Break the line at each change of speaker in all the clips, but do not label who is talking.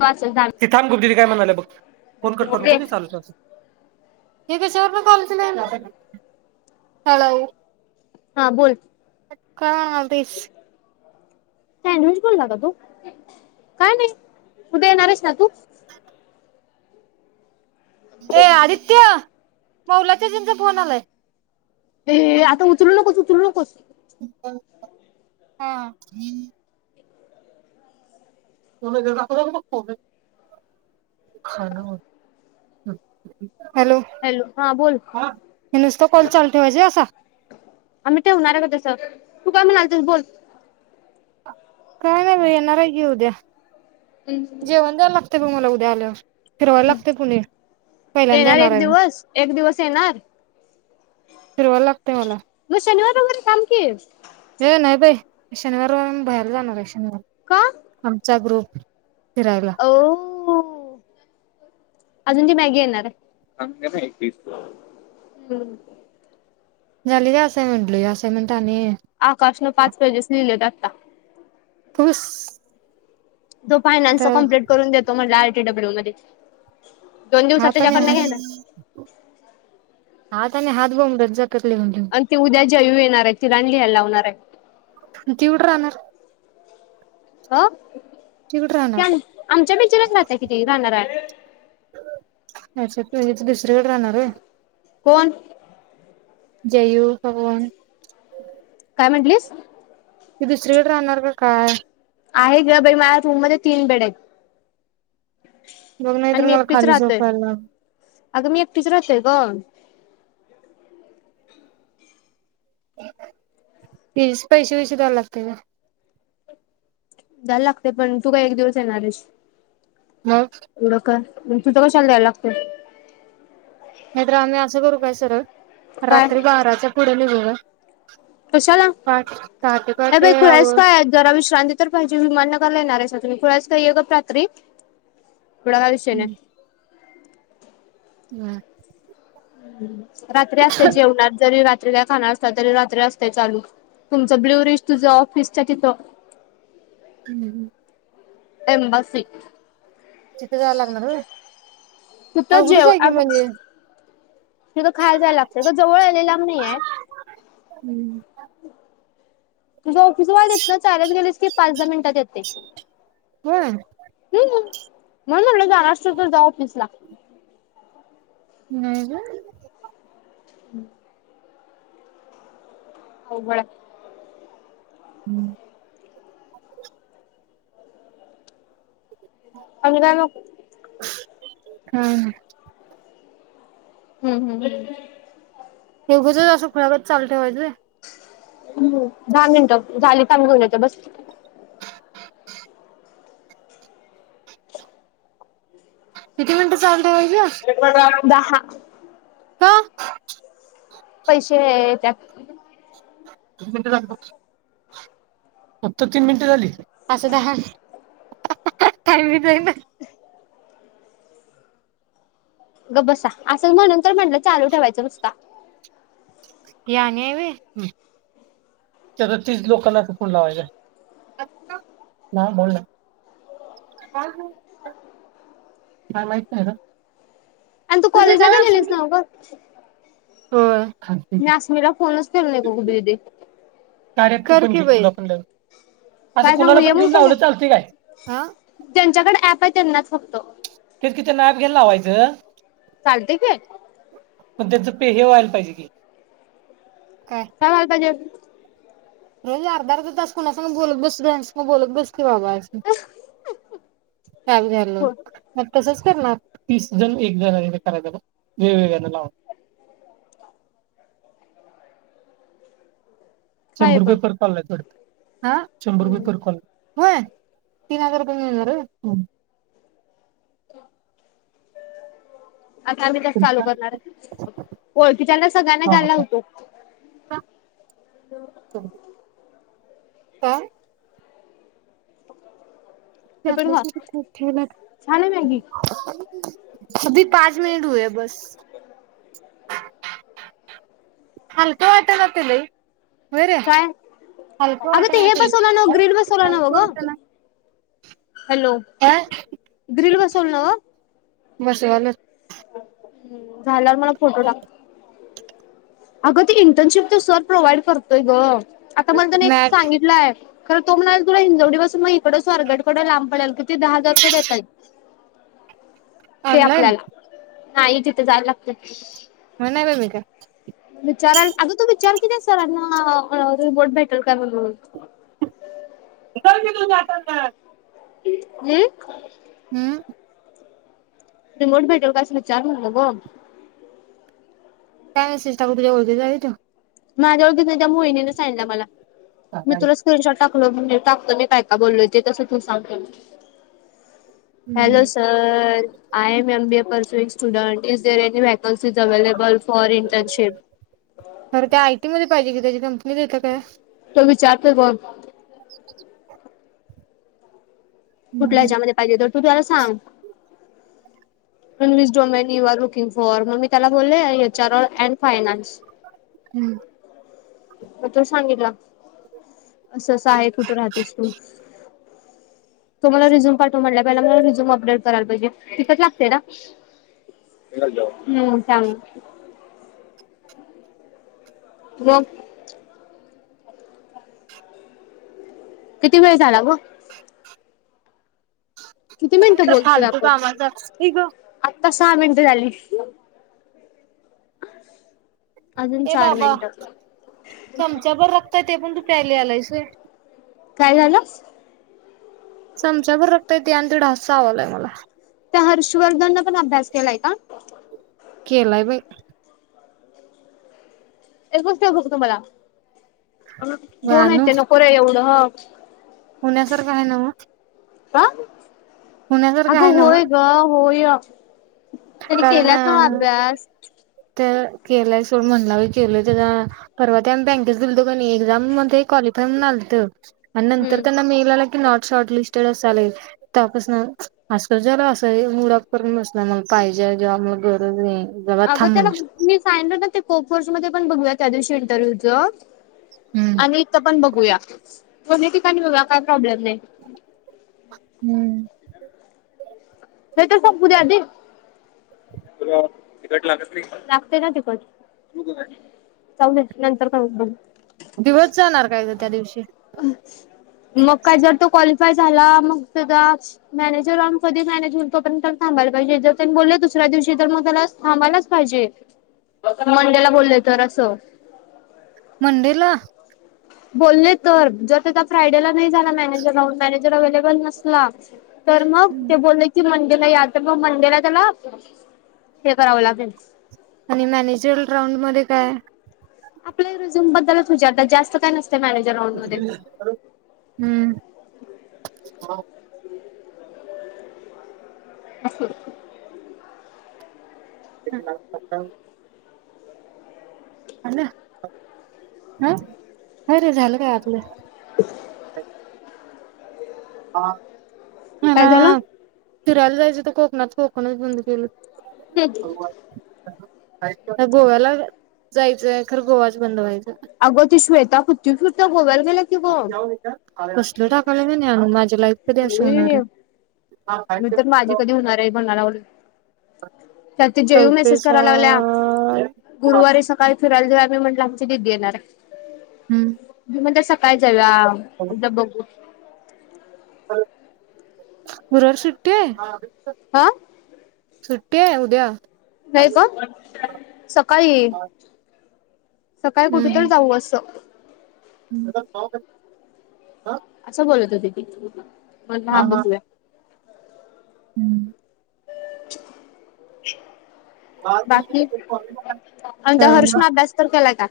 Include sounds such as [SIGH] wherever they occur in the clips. वाचल
इ थांब कुठरी काय म्हणाले बघ फोन कट करू
दे
नको लू चाल. हे कच्यावर कॉल हॅलो?
हा बोल.
अ का बीस [UNINTELLIGIBLE]
कायनश बोलता का तू काय नाही. उद्या येणारच ना तू?
ए आदित्य! मौलाच्या जिंज पन आलाय.
ते आता उचलू नकोस उचरू नकोस.
हा. को जगा को म हॅलो
हा बोल
हे नुसत कॉल चालू ठेवायचे असा.
आम्ही ठेवणार आहे का तसं तू काय म्हणाल तुझ बोल.
काय नाही भ ये नरा येऊद्या जेवण द्यायला लागत बघ मला बलो पहिल्यांदा
येणार एक
आहे मी
दिवस एक दिवस येणार
फिरवायला लागतंय
मग शनिवारैर काम कि
हे नाही बाई शनिवार बाहेर जाणार आहे.
का
ह आमचा ग्रुप फिरायला
[UNINTELLIGIBLE] अजून ती मॅगी येणार आहे.
झाली असायन म्हंटल असं.
आकाशने पाच पेजेस लिहिलेत आता
खुश.
तो फयनान्चा कम्प्लीट करून देतो मला डब्ल्यू मध्ये दोन दिवसात
हाताने
त्याच्याकडन
हात
घ्या ना.
हा त आणि हात ब रजात
आणि ती उद्या जयु येणार आहे. तिला लिहायला लावणार आहे.
तेवढ राहणार?
हा!
तिकडं
ते
राहणार
आमच्या बिचारच [UNINTELLIGIBLE] राहताय की ते किती राहणार आहे?
अच्छा ते हेच दिसतं. रेड राहणार रे.
कोण
जयू कोण?
काय म्हंटलीस?
ती दुसरीकडे राहणार का काय?
आहे ग बाई, माझ्याच रूम मध्ये तीन बेड आहेत.
बघ, नाही तर
आणि मी
मला
एकटीच
खाली
राहतोय
झोपायला.
अगं मी एकटीच राहतेय ग.
हे पैसे बिसे द्यायला लागते का?
द्यायला लागते पण, तू काय एक दिवसच येणारेस.
मग
एवढ काय? तुमचं कशाला द्यायला लागत?
नाही तर आम्ही असं करू काय सरळ?
काय
रात्री बाराच्या पुढे लिहून ह
कशाला? ये
पहाटे
बाई खुळी
आव
हायस काय? [UNINTELLIGIBLE] जरा विष चांदी तर पाहिजे विमानगरला येणार आहे. तुम्ही खुळायचं [UNINTELLIGIBLE] काही आहे ग रात्री. पुढं काय विषय नाही?
हम्.
हम. रात्री असते जेवणार जरी रात्री [UNINTELLIGIBLE] खाना असत तरी रात्री असते. चालू तुमचं ब्ल्युरिस्ट तुझं ऑफिसच्या तिथं.
हम्म.
एम्बासी
तिथं जायला लागणार व्हय.
तिथं
अवघडच
जेव
आहे की
अग
म्हणजे.
तिथं खायला जायला लागतं गं. जवळ आहे लई लांब नाहीये.
हम्म
तुझं ऑफिस इथनं चालत गेलेस की पाच दहा मिनटात येतं. ते.
हम.
म्हणलं ना तुला जा. आजपासून जा आफिसला.
हम्म अ
[INAUDIBLE] [UNINTELLIGIBLE]
हम्म [UNINTELLIGIBLE]
अंग न
हा.
हम्म हम्म ह्.
ते उगाच च आस खुल्या गत चलतेेवायजे.
हम्. दहा मिनिटं झालीत आ्ही होनयच बस
किती मिनिटं चालते वईज
दहा.
का?
पैसे त्यात
तु झा बस फक्त तीन मिनटं झाली असं दहा
गप बसा असंच म्हणून तर म्हंटलं चालू ठेवायचं नुसता.
ही अनी हाय व्हय त्या त्या तीस लोकांना फोन लावायचा [UNINTELLIGIBLE] काय माहित नाही ग
[UNINTELLIGIBLE]
होय.
मी आस्मी ला फोनच केलो नाही बघ गुड्डी दिदे
आरे कर की बाई
काय सांगू ये म्हण सांगू?
काय? हा.
ज्यांच्याकडे ऍप आहे त्यांनाच फक्त
तेनला ॲप घ्यायला लावायचं
चालतय की
मग त्याच [UNINTELLIGIBLE] व्हायला पाहिजे की काय
[UNINTELLIGIBLE]
रोज अर्धा अर्धा तास कोणासंग बोलत बसू तेझ्यासंग बोलत बस. ए बाबा [UNINTELLIGIBLE] काल
हो
[UNINTELLIGIBLE] मग तसच करणार [UNINTELLIGIBLE] वेगवेगळ्याना लावून
आहे
शंभर रुपये
पण
परत आलं नाहीत हा शंबर रुपये
हम्म
पर कॉल व्हय तीन हजार रुपये मिळणार होय
[UNINTELLIGIBLE] आता आम्ही काय चालू करनाराय, ओळखीच्यांना सगळ्यांना
हा
घायला लावतो
हा. का? ते
पण खा
आपल्यासाठी खूप
छान आहे मॅगी
[UNINTELLIGIBLE] [UNINTELLIGIBLE] हलक वाटालय लई होय रे,
काय
हलकं
अगं ते
वाटणा
हे
की रे
बसवलं नव
काय
ग्रिल बसवलं नव
हलकं
ग
वाटना
हॅलो ग्रिल बसवल नव
बसवाल्यात
झाल्यावर मला फोटो टाक अगं ते इंटनशिप सर प्रोव्हाइड करतोय गं आता मला त्यानं एक
मॅट
सांगितलाय खरं तो म्हणालाय तुला हिंगडी पासून मग ईकडं स्वारगेट लांब पडेल किती दहा हजार रुपये देता येईल. ते
ऑनलाईन
आपल्याला नाही तिथं जायला लागतंय
हो नाही बाई मी काय
विचारायला आग तू विचार कि त्या सरांना रिबोट भेटेल का म्हणून
[UNINTELLIGIBLE]
हम्म
हम्म
रिमोट भेटेल का असं विचार म्हणलं ग
काय मेसेज टाकू तुझ्या ओळखीचा व्हय तो
माझ्या ओळखी माझ्या मोहिणीन सांगितल्या मला मी
काय?
तुला स्क्रीनशॉट टाकल म्हणजे टाकतो मी काय का बोललो तेे कसं तू सांग हॅलो
हम्म.
Sir I am M B A percent student e available for int
[INAUDIBLE] पाहिजे की त्याची कंपनी देत्या काय
विचारत कोण कुठल्या हच्यामध्ये पाहिजे त तू त्याला सांग वस डोमेनी यूर लुकिंग फॉर म्मी त्याला बोलले चार अँड फायनान्स मग तो सांगितला असं असं आहे कुठे राहतेस तू तो मला रिझ्युम पाठव म्हंटला मला रिझ्युम अपडेट करायला पाहिजे तितकंच लागतंय ना म किती वेळ झाला ग किती मिनिटं
तर फालतू कामाचं असंच की ग
क सहा मिनटं झाली अजून
ए
चार
बाबा
मिनिटं
चमच्या भर रक्त येतय [INAUDIBLE] आलायस वय
काय झालं..
चमचा बर रगता येत आणि ते ढास चावालाय मला
त्या हर्षवर्धन नं पण अभ्यास केलाय का.
केलाय बाई
तर कसते बघ तुम्हाला. दोन आहेत
भयानो
ते नकोरे एवढं [UNINTELLIGIBLE]
पुण्यासारखं आहे न्हवं
का अग
आहे नव्ह
होय ग होय अफ त्याने केला का
कारण
अभ्यास..
केलाय सोड म्हणला बई केलोय त्याचा परवा ते आम्ही बँकेत गेलतो कि नाही एक्झाम मध्ये क्वालिफाय म्हणून आलतं आणि नंतर
हम्म
त्यांना मेल आला कि नॉट शॉर्ट लिस्टेड असल तवापासन आजकाल जला असं मूड ऑफ करून बसलाय म पाहिजे जेव्हा मला गरज आहे.
अगं त्याला मी सांगितलेलं ते कोपवर्स मध्ये पण बघूयात. त्या दिवशी इंटरव्यूच.
हम्म
आणि इत पण बघू बघूया, दोन्ही ठिकाणी बघूया काय प्रॉब्लेम नाही. ते तर संपू दे आधी, तुला तिखट लागत नाय लागतय ना तिखट, जाऊदे नंतर करुया.
दिवस जाणार काय ग त्या दिवशी?
मग काय झालं, म त्याचा मॅनेजर ऑन पदी मॅनेज तोपर्यंत तर थांबायला पाहिजे, जर त्यानी बोलले दुसऱ्या दिवशी तर म त्याला थांबायलाच पाहिजे मंडेला बोलले तर अस.
मंडेला.
बोलले तर जर त्या फ्रायडेला नाही झाला मॅनेजर राहून मॅनेजर अव्लेबल नसला. तर मग ते बोलले की मंडे नाही आत्ता म मंडेला त्याला हे करावं लागेल.
आणि मॅनेजरल राऊंड मध्ये काय हाय?
आपल्या रिझ्युम बद्दलच विचारता जास्त काय नस
हम्म.
अस.
कला खतम. झालं, अ काय रे झालं काय आपलं. [INAUDIBLE] हा.
काय झाल?
फिरायला जायचं तर कोकात कोकण बंद केेलंय.
[UNINTELLIGIBLE]
गोव्याला जायचंय खरं गोवाच बंद व्हायचा.
अग ती श्वेता कीती फिरत्या गोव्याला- गेल्या की गं
[UNINTELLIGIBLE] कसल टाकालं [UNINTELLIGIBLE] माझ्या- लाईफ कधी अशी होणार हाय.
मी तर माझी कधी होणार म्हणाय लागलो त्यात जेयू मेसेज
चौफेसा
कराय लागल्या गुरुवारी सकाळी फिरायला जाऊ मी म्हटलं आमची दिदी येणार
हम्म.
हाय. म ते स- काय झालं. हा आता बघू-
हॅलो, गुरुवार सुट्टीये, हा.
ह.
सुट्टी आहे उद्या.
नाही का सकाळी सकाळी कुठे
हम्म
तरी जाऊ असं
[UNINTELLIGIBLE]
असं बोलत होती ती. म्हणलं हा बघूया.
हम्म.
[INAUDIBLE]
हम्म.
बाकी, आमच्या हर्ष ण अभ्यास तर केलाय का?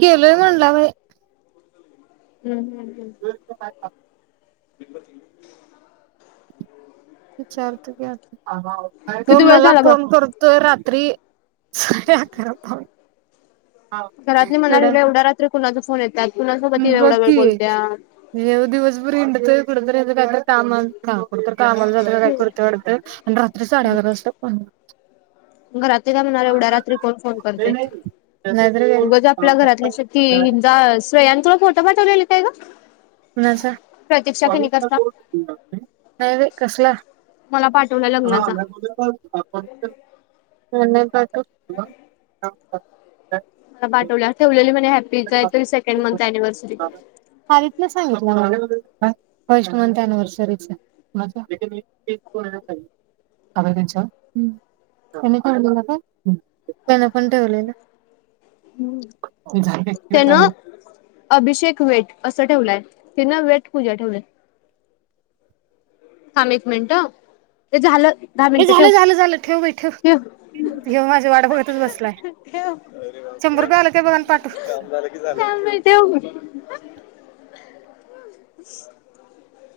केलय म्हणला बाई.
हम्, हम्.
[UNINTELLIGIBLE]
[UNINTELLIGIBLE]
विचारते घे आता तो
किती वेळ
मला
झाला बघ
फोन करतोय रा- त्री साडेअकरा पावणे
घरातले म्हणालागले एवढ्या रात्री कोणाचा फो फोन् येतात? कुणासोबत
बग
एवढा वेळ
की,
बोलत्या
हे दिवस भर हिंडतय [UNINTELLIGIBLE] कुठे तर कामाला जातय आणि काय करतोय वाडतं आणि रात्री साडे अकरा वाजता फोन
घरातली काय म्हणार एवढ्या रात्री कोण फोन करते,
नाहीतर
उगच आपल्या घरातल्यांचा
काय
हिचा श्रेयांचा फोटो पाठवलेल काय ग?
कुणाचा?
प्रतीक्षा केणेकरचा
नाही रे कसला?
मला पाठवला
हा
लग्नाचा मला
[UNINTELLIGIBLE] [INAUDIBLE]
[UNINTELLIGIBLE]
[UNINTELLIGIBLE]
मला पाटवल्या ठेवलेली म्हने हॅ ते काहीतरी तरी सेकंड मंथ अनिव्हर्सरी.
नाही सांगितलं तुम्हाला? काय? फर्स्ट मंथ एनिवर्सरीच? कुणाच? [INAUDIBLE] तुम्ही पण ठेवलेला काय? त्यांन पण ठेवलेलं
त्यानं अभिषेक वेट असं ठेवलाय. तिनं वेट पूजा ठेवल्या. थांब एक मिनट ते झालं. दहा मिनटं ठेव
झालं झालं झालं ठेव बाई
ठेव
ह्यो माझी वाट बघतच बसलाय
ठेव
शंभर रुपये आलं काय बघा आणि पाठव
थांब बाई ठेव. [INAUDIBLE]